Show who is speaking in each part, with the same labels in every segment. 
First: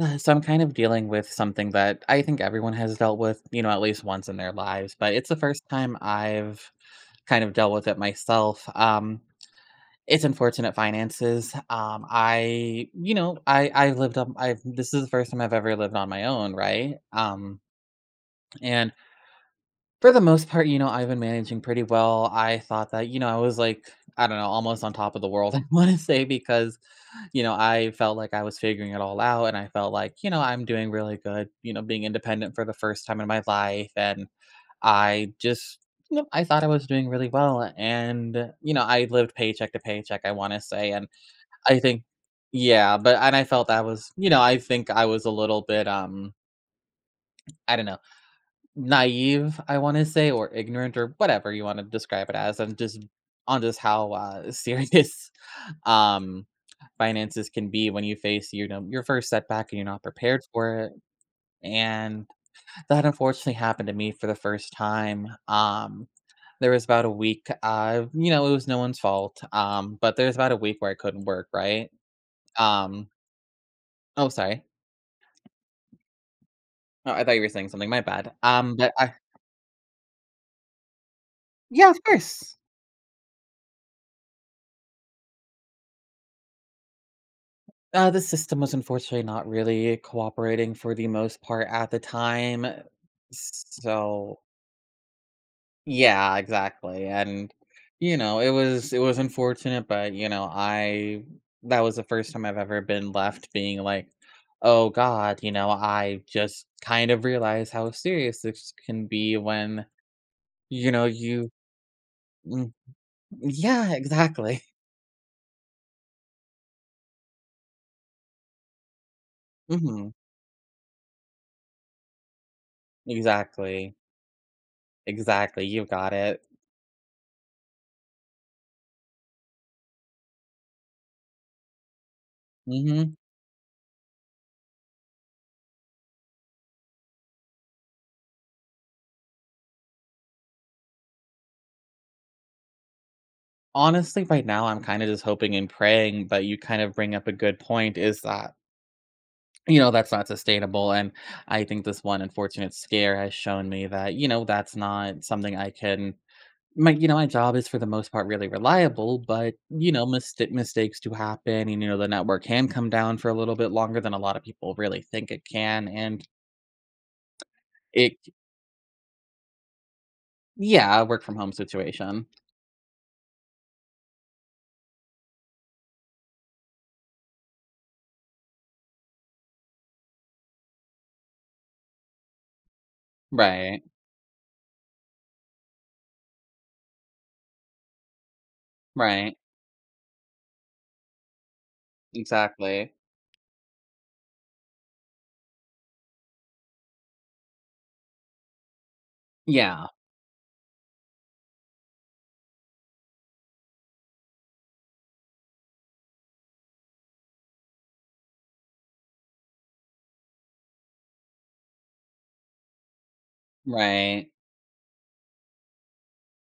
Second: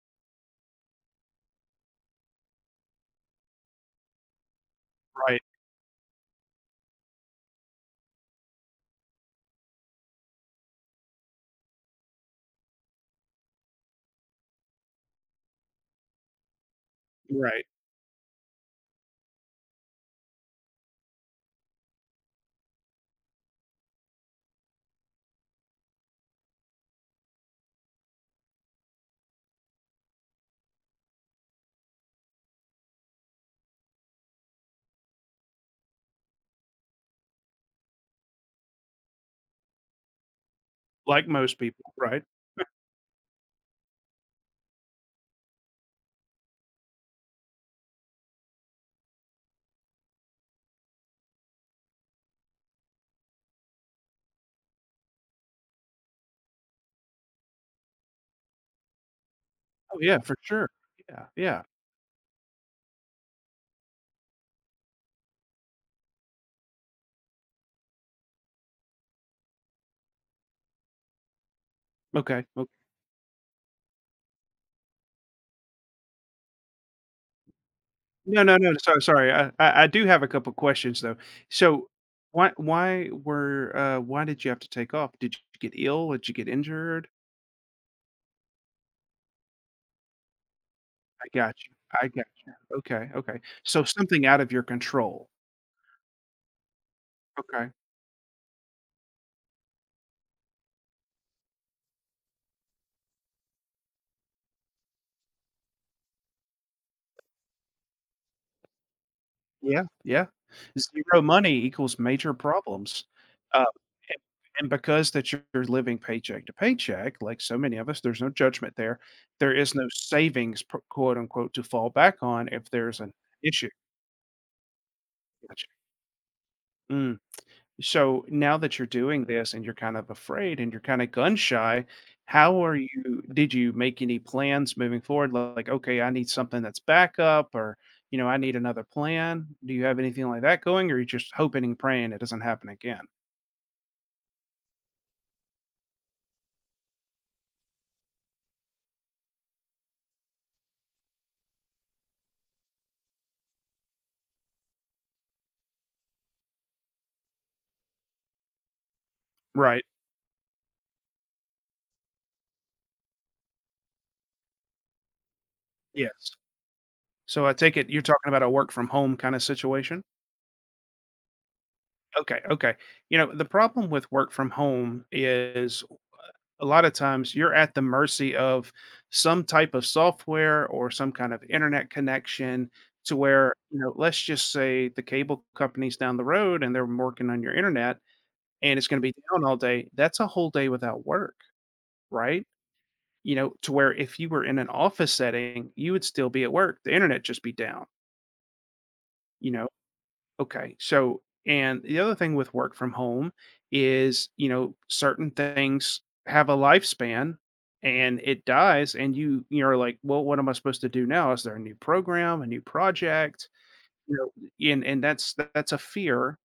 Speaker 1: So I'm kind of dealing with something that I think everyone has dealt with, you know, at least once in their lives, but it's the
Speaker 2: Right,
Speaker 1: first time I've kind of dealt with it myself. It's unfortunate finances. I, you know, I lived up. I've this is the first time I've ever lived on my own, right? Um,
Speaker 2: right,
Speaker 1: and for the most part, you know, I've been managing pretty well. I thought that, you know, I was like, I don't know, almost on top of the world. I want to say because you know, I felt like I was figuring it all out and I felt like, you know, I'm doing really good, you know, being independent for the first time in my life and I just you know, I thought I was doing really well and you know, I lived paycheck to paycheck, I want to say and
Speaker 2: like most
Speaker 1: I
Speaker 2: people,
Speaker 1: think
Speaker 2: right?
Speaker 1: yeah, but and I felt that was, you know, I think I was a little bit I don't know, naive, I want to say or ignorant or whatever you want to describe it as and just on just how serious um finances can be when you face, you know, your first setback and you're
Speaker 2: Oh,
Speaker 1: not
Speaker 2: yeah, for
Speaker 1: prepared
Speaker 2: sure.
Speaker 1: for it.
Speaker 2: Yeah, yeah.
Speaker 1: And that unfortunately happened to me for the first time. There was about a week, you know, it was no one's fault. But there was about a week where I couldn't work, right?
Speaker 2: Okay, ok.
Speaker 1: Um, oh, sorry. Oh, I thought you were saying something. My bad.
Speaker 2: No, no, no,
Speaker 1: But
Speaker 2: so
Speaker 1: I,
Speaker 2: sorry, I do have a couple questions, though. So,
Speaker 1: yeah, of course.
Speaker 2: why did you have to take off? Did you get ill? Did you get injured?
Speaker 1: The system was unfortunately not really cooperating for the
Speaker 2: I
Speaker 1: most
Speaker 2: got
Speaker 1: part
Speaker 2: you,
Speaker 1: at the
Speaker 2: I got you.
Speaker 1: time.
Speaker 2: Okay, okay. So something out
Speaker 1: So
Speaker 2: of your control.
Speaker 1: yeah, exactly, and,
Speaker 2: Okay.
Speaker 1: you know, it was unfortunate, but, you know, I that was the first time I've ever been left being like, "Oh god," you know, I just kind of realized how serious this can be
Speaker 2: Yeah,
Speaker 1: when,
Speaker 2: yeah.
Speaker 1: you know,
Speaker 2: Zero
Speaker 1: you
Speaker 2: money equals major
Speaker 1: mm,
Speaker 2: problems. Uh,
Speaker 1: yeah,
Speaker 2: and
Speaker 1: exactly.
Speaker 2: and because that you're living paycheck to paycheck, like so many of us, there's no judgment there. There is no
Speaker 1: Mhm.
Speaker 2: savings, p quote unquote, to fall back on if there's an issue.
Speaker 1: Exactly. Exactly,
Speaker 2: Gotcha.
Speaker 1: you got it.
Speaker 2: Mm. So now that you're doing this and you're kind of afraid and you're kind of gun shy, how are
Speaker 1: Mhm.
Speaker 2: you? Did you make any plans moving forward? Like, okay, I need something that's backup, or I need another plan. Do you have anything like that going, or are you just hoping and praying it doesn't happen again?
Speaker 1: Honestly, right now, I'm kinda just hoping and praying, but you kind of bring up a good point is that you know, that's not sustainable, and I think this one unfortunate scare has shown me that, you know, that's not something I can my you know, my job is for the most part really reliable, but,
Speaker 2: Right.
Speaker 1: you know, mistakes do happen, and, you know, the network can come down for a little bit longer than a lot of people really think it can, and
Speaker 2: Yes. So I take it you're
Speaker 1: it
Speaker 2: talking about a work from home kind of situation.
Speaker 1: yeah, a work from home situation.
Speaker 2: Okay. Okay. The problem with work from home is a lot of times you're at the mercy of some type of software or some kind of internet connection to where,
Speaker 1: Right,
Speaker 2: let's just say the cable company's down the road and they're working on your internet and it's going to be
Speaker 1: right,
Speaker 2: down all day. That's a whole day without work, right?
Speaker 1: exactly.
Speaker 2: To where if you were in an office setting, you would still be at work. The internet just be down, you know.
Speaker 1: Yeah,
Speaker 2: Okay. So, and the other thing with work from home is, certain things have a lifespan and it dies and you're like, "Well, what am I supposed to do now? Is there a new program, a new project?"
Speaker 1: right,
Speaker 2: And that's a fear,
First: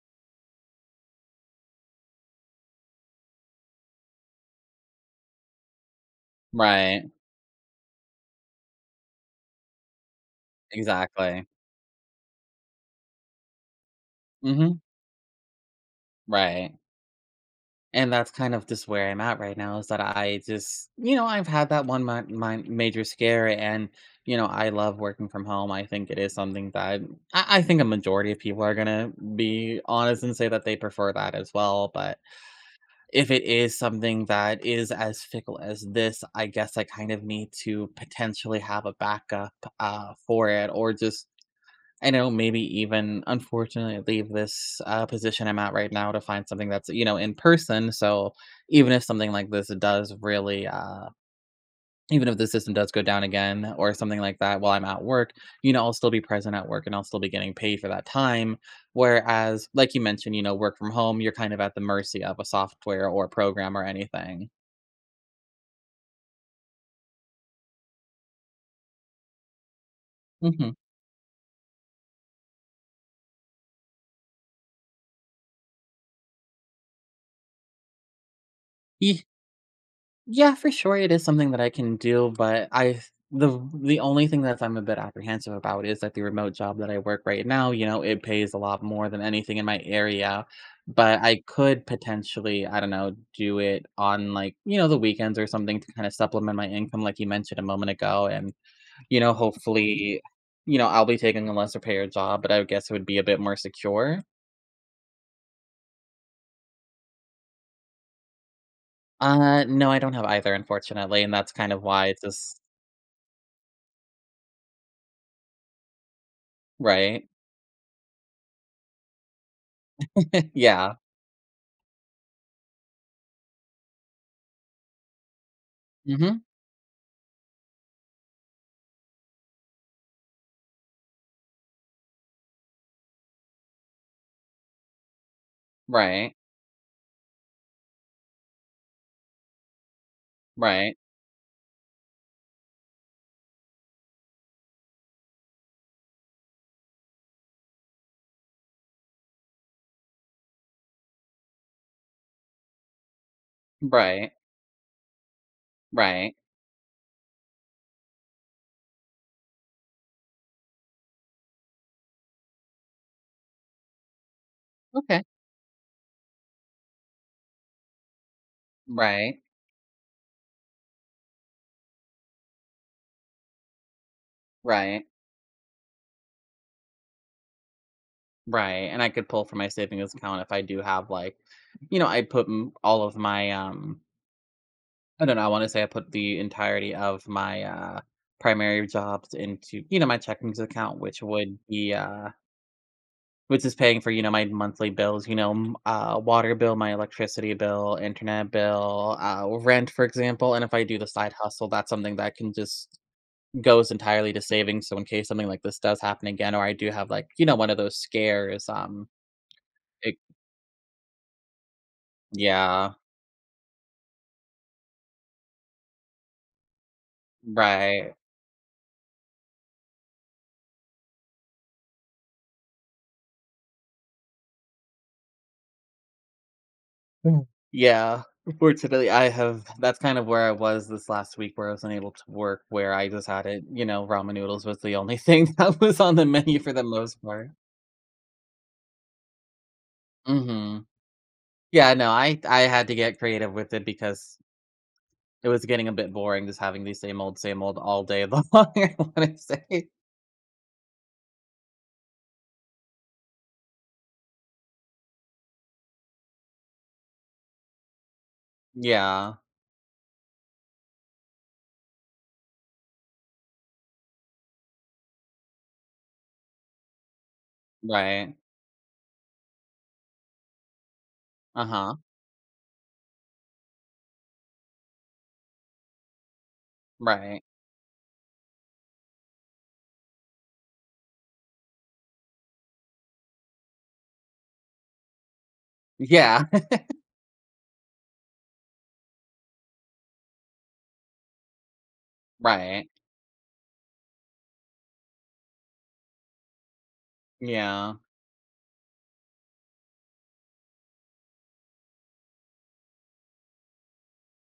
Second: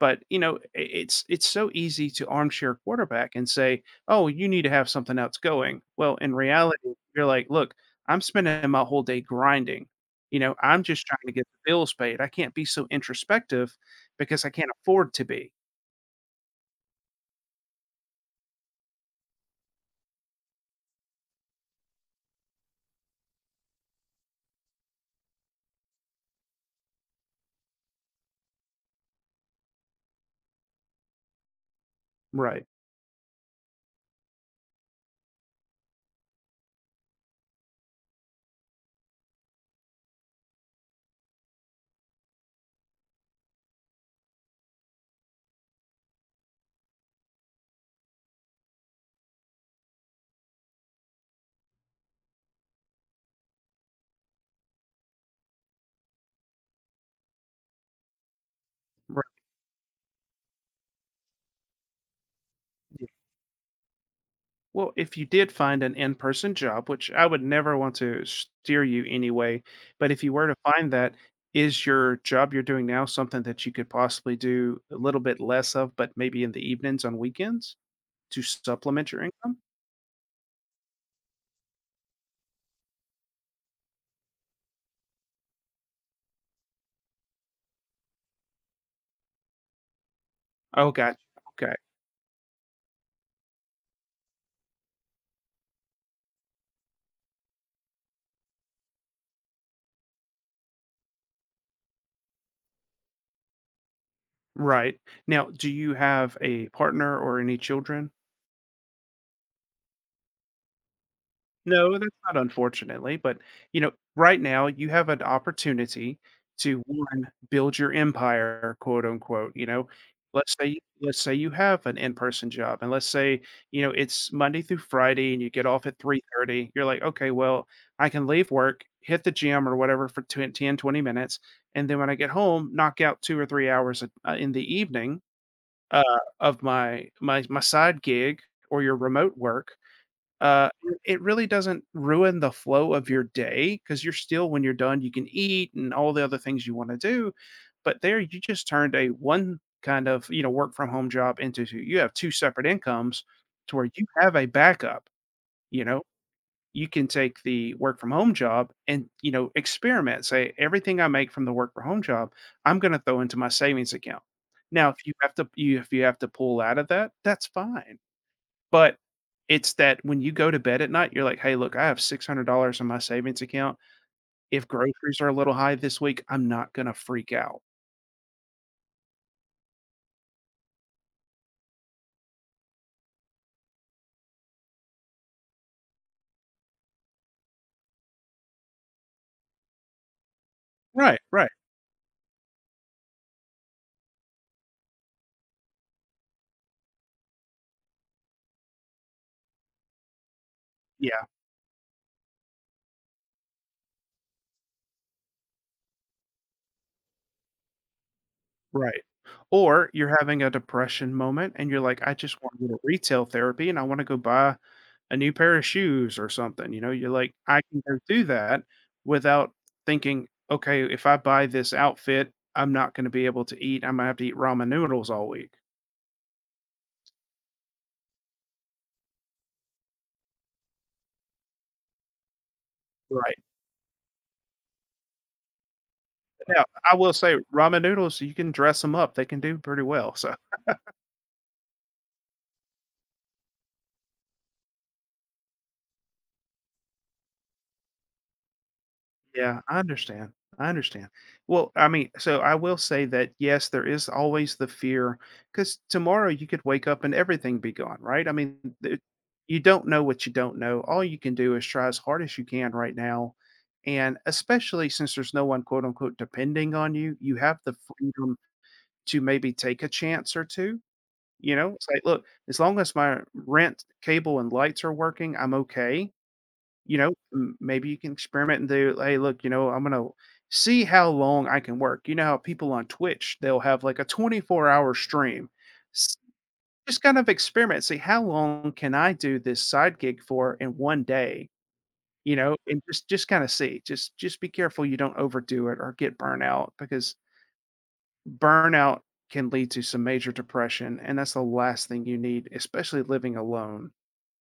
Speaker 2: but, I it's so easy to armchair quarterback and say, "Oh, you need to have something else going." Well, in reality,
Speaker 1: right,
Speaker 2: you're like, "Look, I'm spending my whole day grinding. You know, I'm just trying to get
Speaker 1: exactly.
Speaker 2: the bills paid. I can't be so introspective because I can't
Speaker 1: Mhm,
Speaker 2: afford to be."
Speaker 1: right. And that's kind of just where I'm at right now is that I just, you know, I've had that one my, my major scare and, you know, I love working from home. I think it is something that I think a majority of people are going to be honest and say that they prefer that as well. But
Speaker 2: Right.
Speaker 1: if it is something that is as fickle as this, I guess I kind of need to potentially have a backup for it or just I know maybe even unfortunately leave this, position I'm at right now to find something that's, you know, in person, so even if something like this does really, even if the system does go down again or something like that while I'm at work, you know, I'll still be present at work and I'll still be getting paid for that time,
Speaker 2: Right.
Speaker 1: whereas, like you mentioned, you know, work from home, you're kind of at the mercy of a
Speaker 2: Yeah.
Speaker 1: software or program or anything.
Speaker 2: Well, if you did find an in-person job, which I would never want to steer you anyway, but if you were to
Speaker 1: Mhm.
Speaker 2: find that, is your job you're doing now something that you could possibly do a little bit less of, but maybe in the evenings on weekends to supplement
Speaker 1: Yeah.
Speaker 2: your income?
Speaker 1: Yeah, for sure it is something that I can do, but I the only thing that I'm a bit apprehensive about is that the remote job that I work right now, you know, it pays a lot more than anything in my area.
Speaker 2: Oh, gotcha.
Speaker 1: But I
Speaker 2: Okay.
Speaker 1: could potentially, I don't know, do it on like, you know, the weekends or something to kind of supplement my income, like you mentioned a moment ago. And, you know, hopefully, you know, I'll be taking a lesser payer job, but I would guess it would be a bit more secure.
Speaker 2: Right. Now, do you have a partner or any children?
Speaker 1: No, I don't have either, unfortunately. And that's kind of
Speaker 2: No,
Speaker 1: why
Speaker 2: that's
Speaker 1: it's
Speaker 2: not
Speaker 1: just
Speaker 2: unfortunately, but, right now you have an opportunity to,
Speaker 1: right.
Speaker 2: one, build your empire, quote, unquote, you know? Let's say
Speaker 1: Yeah.
Speaker 2: let's say you have an in-person job, and let's say, it's Monday through Friday and you get off at
Speaker 1: Mm-hmm.
Speaker 2: 3:30. You're like, "Okay, well, I can leave work, hit the gym or whatever for twen 10, 20 minutes, and then when I get home, knock out 2 or 3 hours, in the evening, uh,
Speaker 1: Right,
Speaker 2: of my side gig or your remote work." Uh,
Speaker 1: right,
Speaker 2: it really doesn't ruin the flow of your day because 'cause you're still when you're done, you can eat and all the other things you wanna do, but there you just turned a one kind of, work from home job into two. You have two separate incomes to where you
Speaker 1: right,
Speaker 2: have a backup, you know?
Speaker 1: right.
Speaker 2: You can take the work from home job and, experiment, say, "Everything I make from the work from home job, I'm gonna throw into my savings account." Now if you
Speaker 1: Okay.
Speaker 2: have to you if you have to pull out of that, that's fine. But
Speaker 1: Right,
Speaker 2: it's that when you go to bed at night, you're like, "Hey, look, I have $600 in my savings account. If
Speaker 1: right,
Speaker 2: groceries are a little high this week, I'm not gonna freak out."
Speaker 1: right, and I could pull from my savings account if I do have, like you know, I put m all of my, I don't know, I wanna say I put the entirety of my, primary jobs into, you know, my checkings account,
Speaker 2: Right,
Speaker 1: which
Speaker 2: right.
Speaker 1: would be, which is paying for, you know, my monthly bills, you know, m water bill, my electricity bill, internet bill, rent, for example, and if I do the
Speaker 2: Yeah,
Speaker 1: side hustle, that's something that can just goes entirely to savings, so in case something like this does happen again or I do have, like, you know, one of those scares,
Speaker 2: right. Or you're
Speaker 1: it
Speaker 2: having a depression moment and you're like, "I just want a little
Speaker 1: yeah,
Speaker 2: retail therapy and I wanna go buy a new pair of shoes or something," you know, you're like, "I can go
Speaker 1: right.
Speaker 2: do that without thinking." Okay, if I buy this outfit, I'm not gonna be able to eat. I am gonna have to eat ramen noodles all week.'"
Speaker 1: Mm. Yeah, fortunately, I have that's kind of where I was this last week where I was unable to work, where I just
Speaker 2: Right.
Speaker 1: had it you know, ramen noodles was the only thing that was on the menu
Speaker 2: Now
Speaker 1: for the
Speaker 2: I will
Speaker 1: most
Speaker 2: say
Speaker 1: part.
Speaker 2: ramen noodles, you can dress them up. They can do pretty well. So,
Speaker 1: Mhm. Yeah, no, I had to get creative with it because it was getting a bit boring just having the same old all day long, I wanna
Speaker 2: yeah, I
Speaker 1: say.
Speaker 2: understand. I understand. Well, I mean, so I will say that yes, there is always the fear because tomorrow you could wake up and everything be gone, right? I mean, th-
Speaker 1: Yeah,
Speaker 2: you don't know what you don't know. All you can do is try as hard as you can right now. And especially since there's no one, quote unquote, depending on you, you have the
Speaker 1: right.
Speaker 2: freedom to maybe take a chance or two. It's
Speaker 1: Uh-huh,
Speaker 2: like, "Look, as long as my rent, cable, and lights are working, I'm okay."
Speaker 1: right.
Speaker 2: M maybe you can experiment and do, "Hey, look, I'm gonna see how long I can work." You know how people on Twitch, they'll have, like, a 24-hour stream. S
Speaker 1: Yeah,
Speaker 2: just kind of experiment, see, "How long can I do this side gig for in one day?" And
Speaker 1: right.
Speaker 2: just kinda see. Just be careful you don't overdo it or get burnout because
Speaker 1: Yeah,
Speaker 2: burnout can lead to some major depression, and that's the last thing you need, especially living alone.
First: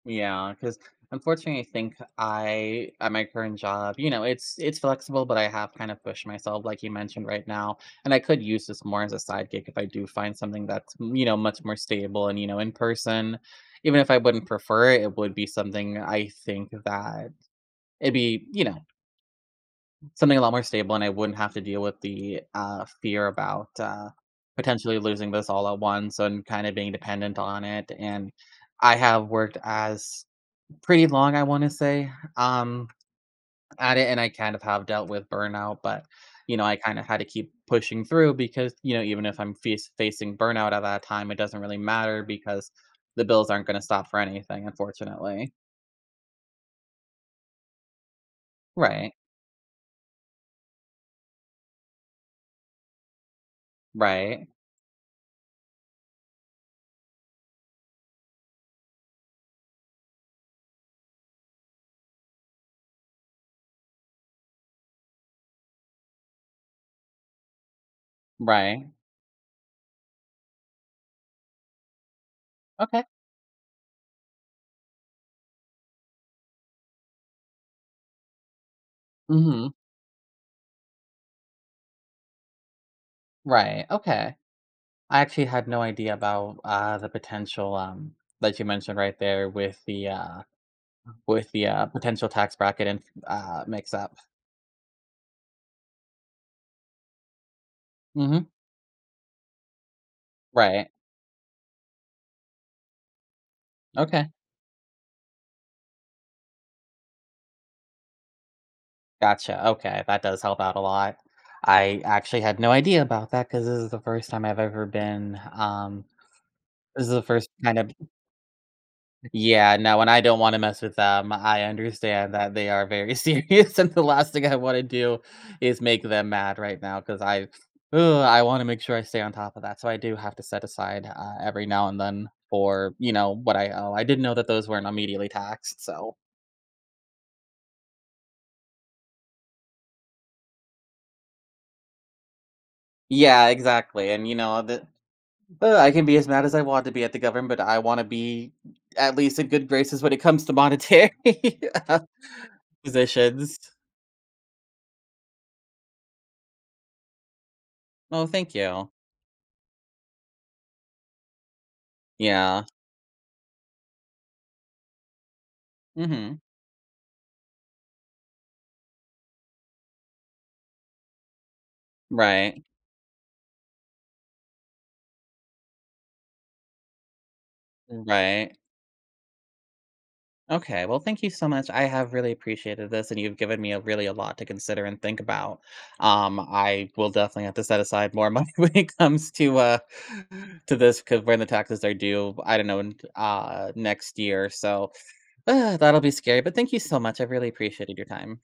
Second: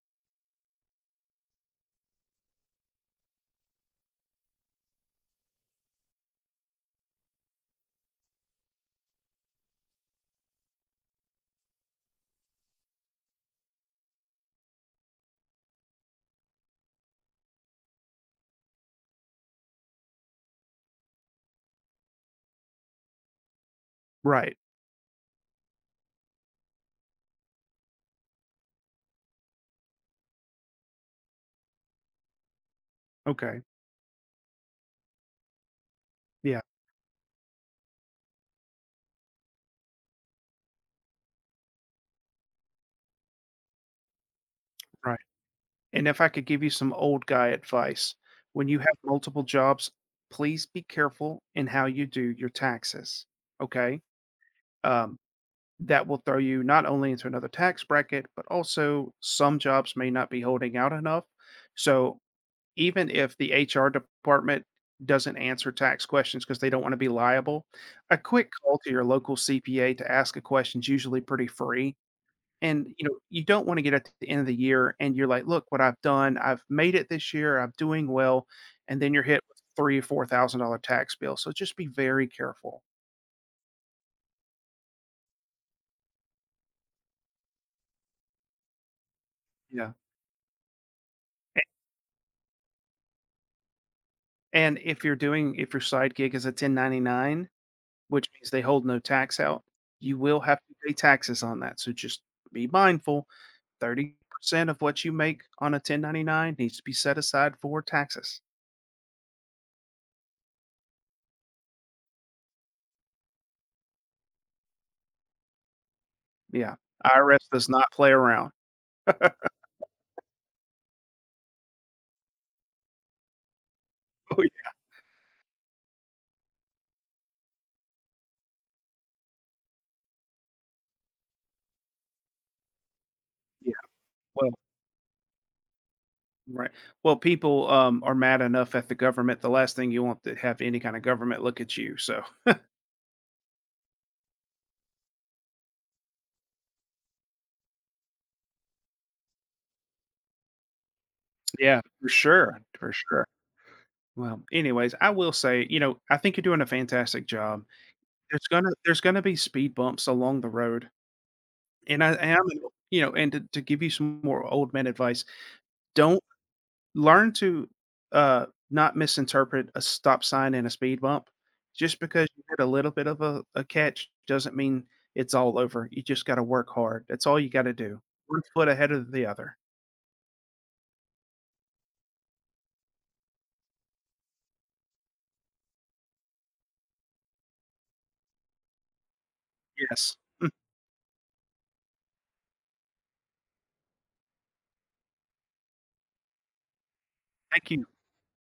Speaker 1: yeah. Because unfortunately, I think I at my current job, you know, it's flexible, but I have kind of pushed myself, like you mentioned right now, and I could use this more as a side gig if I do find something that's, m- you know, much more stable and, you know, in person. Even if I wouldn't prefer it, it would be something I think that it'd be, you know, something a lot more stable, and I wouldn't have to deal with the, fear about,
Speaker 2: Right.
Speaker 1: potentially losing this all at once and kinda being dependent on it, and I have worked as pretty long, I wanna say, um,
Speaker 2: Okay.
Speaker 1: at it, and I kind of have dealt with burnout, but, you
Speaker 2: Yeah.
Speaker 1: know, I kinda had to keep pushing through because, you know, even if I'm face facing burnout at that time, it doesn't really matter because the bills aren't gonna stop for anything,
Speaker 2: Right.
Speaker 1: unfortunately.
Speaker 2: And if I could give you some old guy advice, when you have
Speaker 1: Right.
Speaker 2: multiple jobs, please be careful in how you do your taxes. Okay.
Speaker 1: Right.
Speaker 2: Um, that will throw you not only into another tax bracket, but also some jobs may not be holding out enough. So even if the HR department doesn't answer tax questions because they don't want to be liable, a quick call
Speaker 1: Right.
Speaker 2: to your local CPA to ask a question is usually pretty free. And
Speaker 1: Okay.
Speaker 2: you don't want to get at the end of the year and you're like, "Look what I've done, I've made it this year, I'm doing well," and then you're hit with
Speaker 1: Mhm.
Speaker 2: three or four thousand dollar tax bill. So just be very careful.
Speaker 1: Right. Okay. I actually had no idea about the potential that you mentioned right there
Speaker 2: Yeah.
Speaker 1: with
Speaker 2: A-
Speaker 1: the potential tax bracket and mix up.
Speaker 2: And if you're doing if your side gig is a 1099, which means
Speaker 1: Hmm.
Speaker 2: they hold no tax out. You will have to
Speaker 1: Right.
Speaker 2: pay taxes on that, so just be mindful,
Speaker 1: Okay.
Speaker 2: 30% of what you make on a 1099 needs to be set aside for taxes.
Speaker 1: Gotcha. Okay, that does help out a lot. I actually had no idea about that because this is the first time I've ever been. Um,
Speaker 2: Yeah,
Speaker 1: this is the
Speaker 2: IRS
Speaker 1: first
Speaker 2: does
Speaker 1: kind
Speaker 2: not
Speaker 1: of
Speaker 2: play around.
Speaker 1: yeah, no, and I don't wanna mess with them. I understand that they are very serious, and the last
Speaker 2: Oh,
Speaker 1: thing I
Speaker 2: yeah,
Speaker 1: wanna do is make them mad right now. Because I ugh, I wanna make sure I stay on top of that, so I do have to set aside, every now and then for, you know, what I
Speaker 2: yeah,
Speaker 1: owe. I didn't know that
Speaker 2: well,
Speaker 1: those weren't immediately taxed, so
Speaker 2: right. Well, people, are mad enough at the government, the last thing you want to have any kinda government look at you, so
Speaker 1: yeah, exactly, and, you know, the I can be as mad as I want to be at the government, but I wanna be at least in good graces when it comes to monetary
Speaker 2: yeah,
Speaker 1: uh,
Speaker 2: for sure, for sure.
Speaker 1: positions.
Speaker 2: Well, anyways, I will say, I think you're doing a fantastic job.
Speaker 1: Oh,
Speaker 2: There's
Speaker 1: thank
Speaker 2: gonna
Speaker 1: you.
Speaker 2: there's gonna be speed bumps along the road, and I am,
Speaker 1: Yeah.
Speaker 2: you know, and to give you some more old man advice: don't
Speaker 1: Mhm.
Speaker 2: learn to, not misinterpret a stop sign and a speed bump. Just because you had
Speaker 1: Right,
Speaker 2: a little bit of a catch doesn't mean it's all over. You just gotta work hard. That's all you gotta do. One
Speaker 1: right.
Speaker 2: foot ahead of the other.
Speaker 1: Okay, well, thank you so much. I have really appreciated this, and you've given me a really a lot to consider and think about. I will definitely have to set aside more money when it comes
Speaker 2: Yes.
Speaker 1: to this because when the taxes are due, I don't know, in, next year. So that'll be scary. But thank you so much. I really
Speaker 2: Thank you.
Speaker 1: appreciated your time.